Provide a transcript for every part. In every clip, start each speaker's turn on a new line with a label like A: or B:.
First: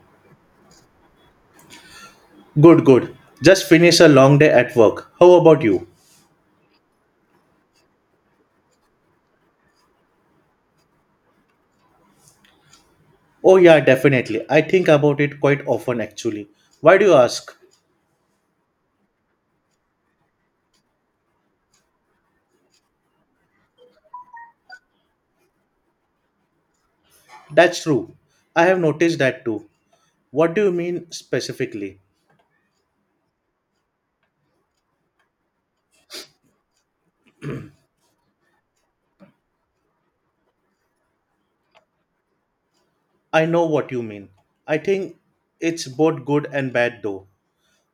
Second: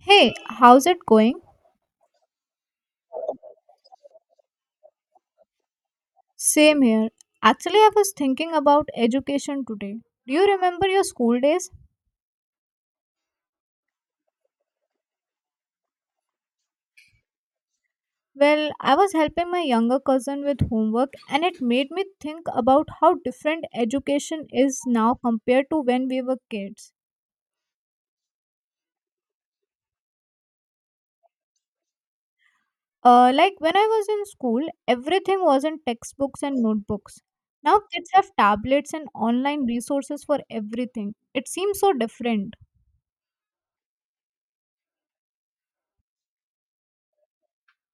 A: Hey, how's it going?
B: Good, good. Just finished a long day at work. How about you?
A: Same here. Actually, I was thinking about education today. Do you remember your school days?
B: Oh, yeah, definitely. I think about it quite often, actually. Why do you ask?
A: Well, I was helping my younger cousin with homework, and it made me think about how different education is now compared to when we were kids.
B: That's true. I have noticed that too. What do you mean specifically?
A: Like when I was in school, everything was in textbooks and notebooks. Now kids have tablets and online resources for everything. It seems so different.
B: I know what you mean. I think it's both good and bad, though.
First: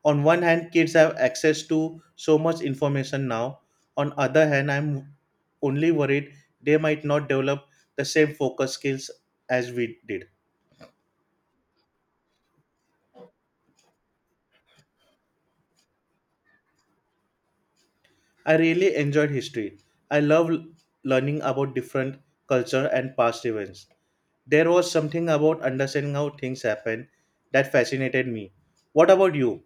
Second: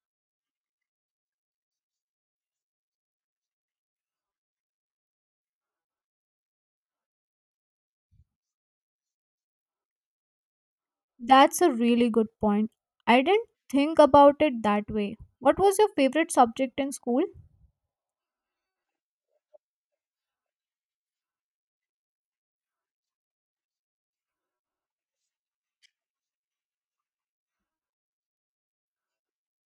B: On one hand, kids have access to so much information now. On other hand, I'm only worried they might not develop the same focus skills as we did.
A: That's a really good point. I didn't think about it that way. What was your favorite subject in school?
B: I really enjoyed history. I love learning about different culture and past events. There was something about understanding how things happen that fascinated me. What about you?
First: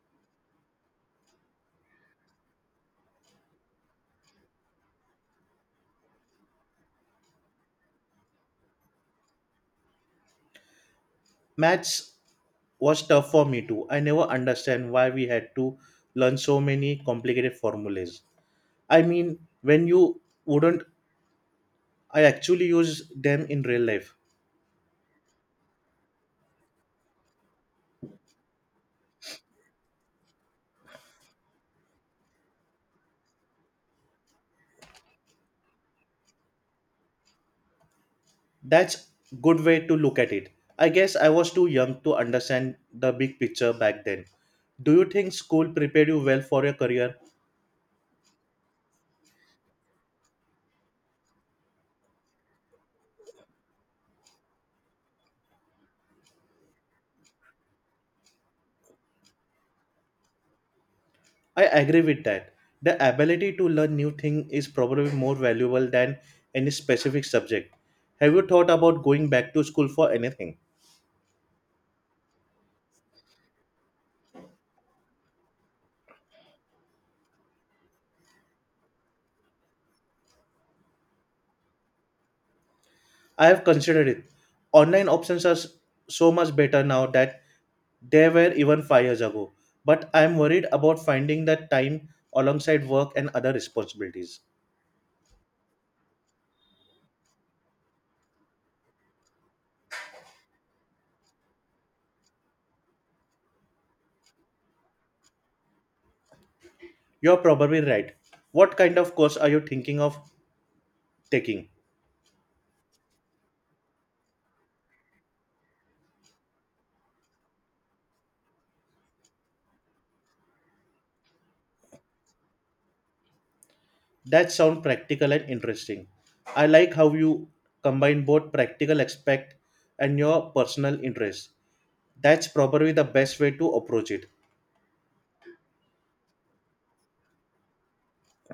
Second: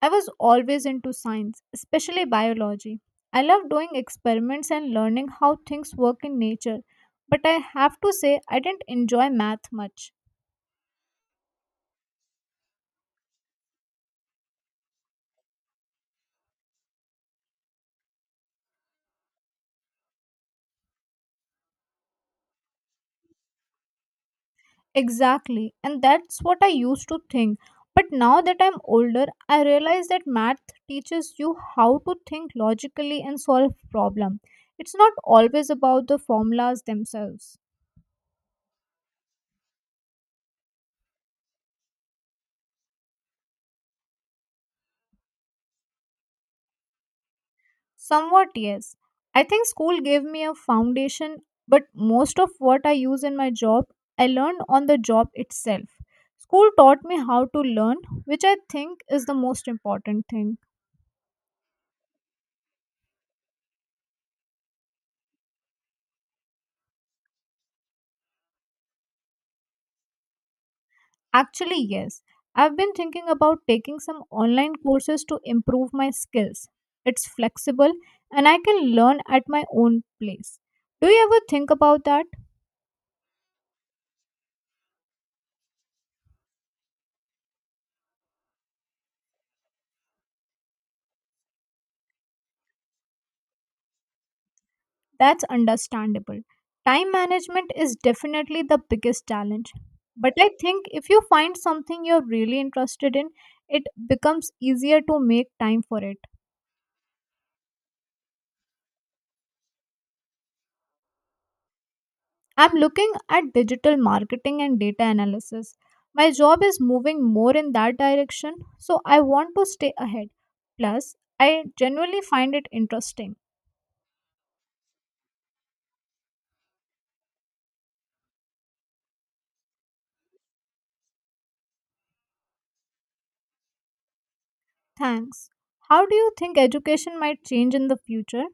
A: I was always into science, especially biology. I love doing experiments and learning how things work in nature, but I have to say I didn't enjoy math much.
B: Maths was tough for me too. I never understand why we had to learn so many complicated formulas. I mean, when you wouldn't I actually use them in real life.
A: Exactly, and that's what I used to think. But now that I'm older, I realize that math teaches you how to think logically and solve problems. It's not always about the formulas themselves.
B: That's good way to look at it. I guess I was too young to understand the big picture back then. Do you think school prepared you well for your career?
A: Somewhat, yes. I think school gave me a foundation, but most of what I use in my job, I learned on the job itself. School taught me how to learn, which I think is the most important thing.
B: I agree with that. The ability to learn new thing is probably more valuable than any specific subject. Have you thought about going back to school for anything?
A: Actually, yes. I've been thinking about taking some online courses to improve my skills. It's flexible and I can learn at my own place. Do you ever think about that?
B: I have considered it. Online options are s- so much better now that they were even 5 years ago, but I am worried about finding that time alongside work and other responsibilities.
A: That's understandable. Time management is definitely the biggest challenge. But I think if you find something you're really interested in, it becomes easier to make time for it.
B: You're probably right. What kind of course are you thinking of taking?
A: I'm looking at digital marketing and data analysis. My job is moving more in that direction, so I want to stay ahead. Plus, I genuinely find it interesting.
B: That sounds practical and interesting. I like how you combine both practical aspect and your personal interest. That's probably the best way to approach it.
A: Thanks. How do you think education might change in the future?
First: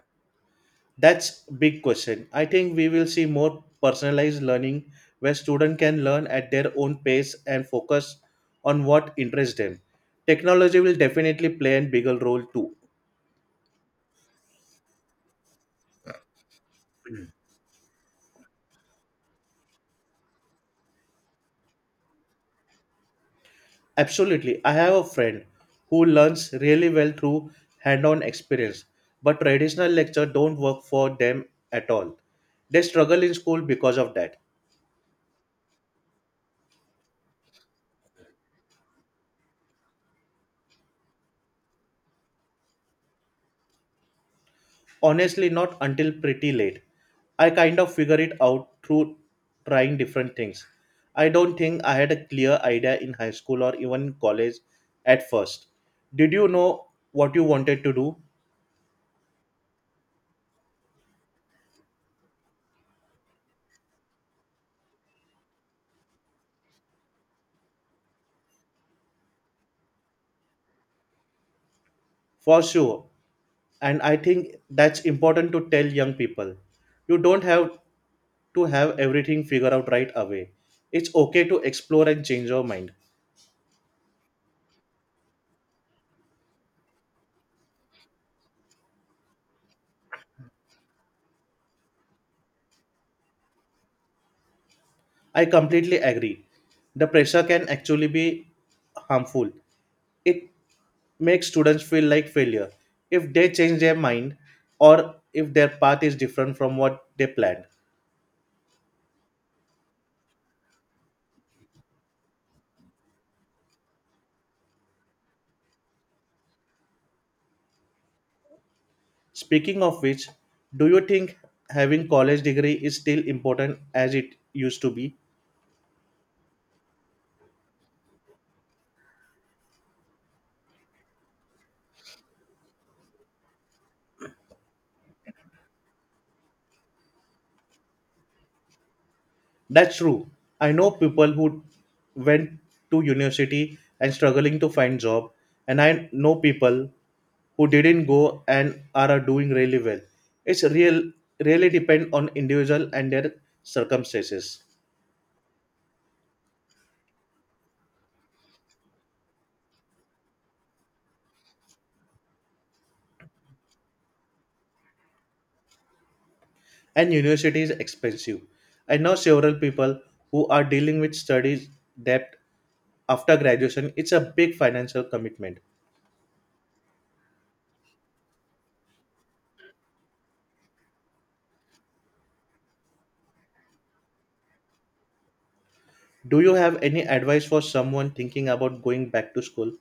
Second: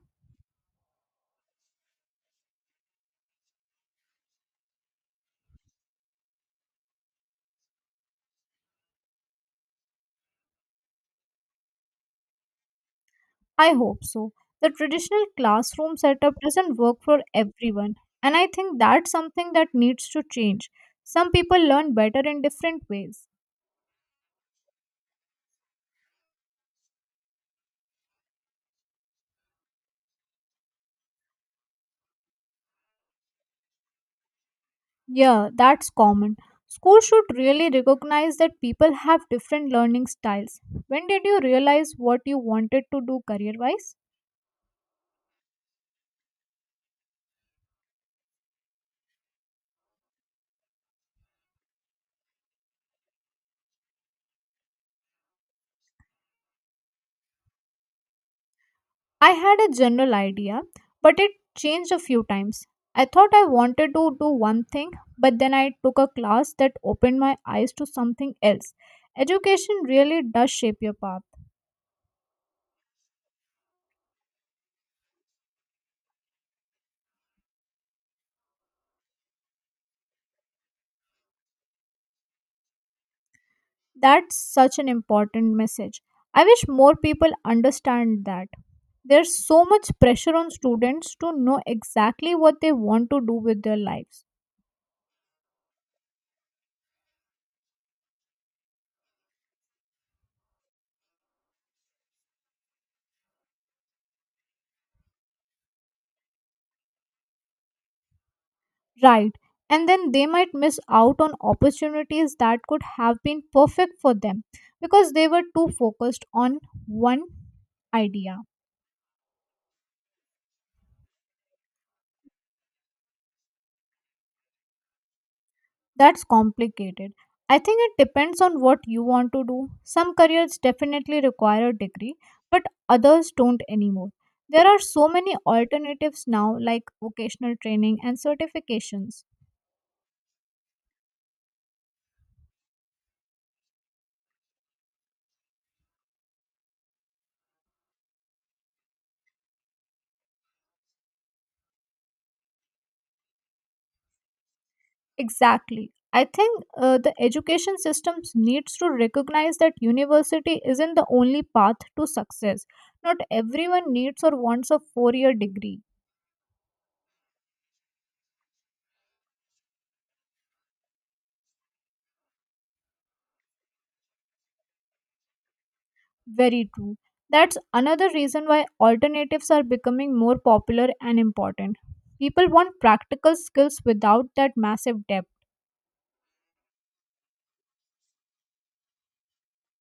B: That's big question. I think we will see more personalized learning where students can learn at their own pace and focus on what interests them. Technology will definitely play a bigger role too.
A: I hope so. The traditional classroom setup doesn't work for everyone, and I think that's something that needs to change. Some people learn better in different ways.
B: Absolutely. I have a friend who learns really well through hand-on experience, but traditional lecture don't work for them at all. They struggle in school because of that.
A: Yeah, that's common. Schools should really recognize that people have different learning styles. When did you realize what you wanted to do career wise?
B: Honestly, not until pretty late. I kind of figure it out through trying different things. I don't think I had a clear idea in high school or even college at first. Did you know what you wanted to do?
A: I had a general idea, but it changed a few times. I thought I wanted to do one thing, but then I took a class that opened my eyes to something else. Education really does shape your path.
B: For sure. And I think that's important to tell young people. You don't have to have everything figured out right away. It's okay to explore and change your mind.
A: That's such an important message. I wish more people understand that. There's so much pressure on students to know exactly what they want to do with their lives.
B: I completely agree. The pressure can actually be harmful. It makes students feel like failure if they change their mind or if their path is different from what they planned.
A: Right. And then they might miss out on opportunities that could have been perfect for them because they were too focused on one idea.
B: Speaking of which, do you think having college degree is still important as it used to be?
A: That's complicated. I think it depends on what you want to do. Some careers definitely require a degree, but others don't anymore. There are so many alternatives now, like vocational training and certifications.
B: That's true. I know people who went to university and struggling to find job, and I know people who didn't go and are doing really well. It's real really depend on individual and their circumstances.
A: Exactly. I think the education systems needs to recognize that university isn't the only path to success. Not everyone needs or wants a four-year degree.
B: And university is expensive. I know several people who are dealing with studies debt after graduation. It's a big financial commitment.
A: Very true. That's another reason why alternatives are becoming more popular and important. People want practical skills without that massive debt.
B: Do you have any advice for someone thinking about going back to school?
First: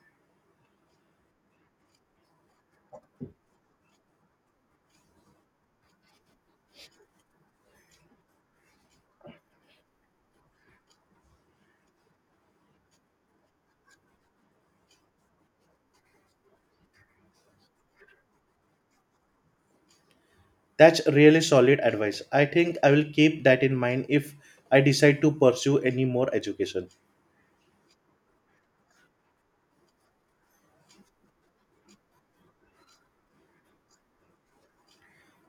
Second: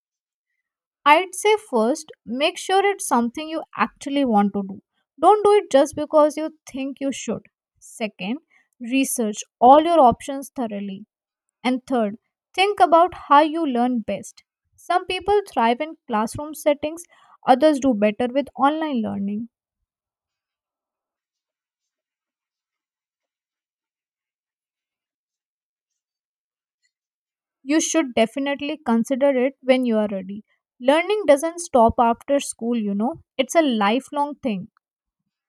A: I'd say first, make sure it's something you actually want to do. Don't do it just because you think you should. Second, research all your options thoroughly. And third, think about how you learn best. Some people thrive in classroom settings, others do better with online learning.
B: That's really solid advice. I think I will keep that in mind if I decide to pursue any more education.
A: You should definitely consider it when you are ready. Learning doesn't stop after school, you know, it's a lifelong thing.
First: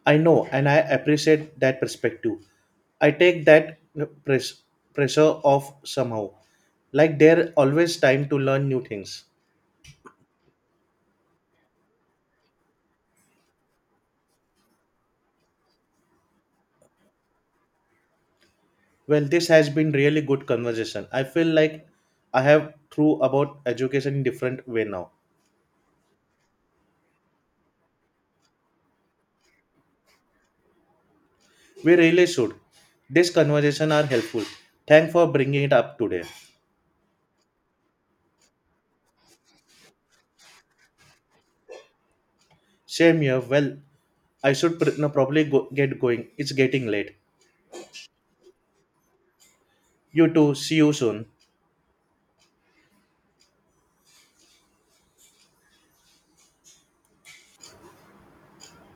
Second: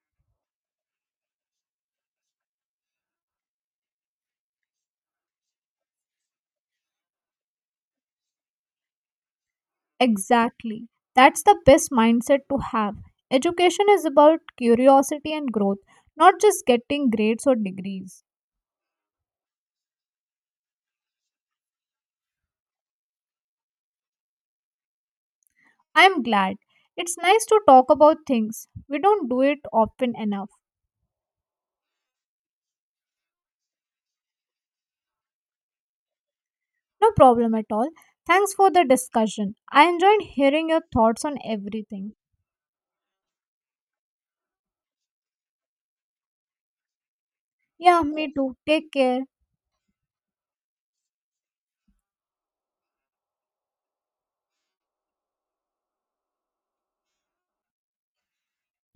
B: I know and I appreciate that perspective. I take that press, pressure off somehow. Like there always time to learn new things.
A: Exactly. That's the best mindset to have. Education is about curiosity and growth, not just getting grades or degrees.
B: Well, this has been really good conversation. I feel like I have through about education in different way now.
A: I'm glad. It's nice to talk about things. We don't do it often enough.
B: We really should. This conversation are helpful. Thanks for bringing it up today.
A: No problem at all. Thanks for the discussion. I enjoyed hearing your thoughts on everything.
B: Same here. Well, I should pr- no, probably get going. It's getting late.
A: Yeah, me too. Take care.
B: You too. See you soon.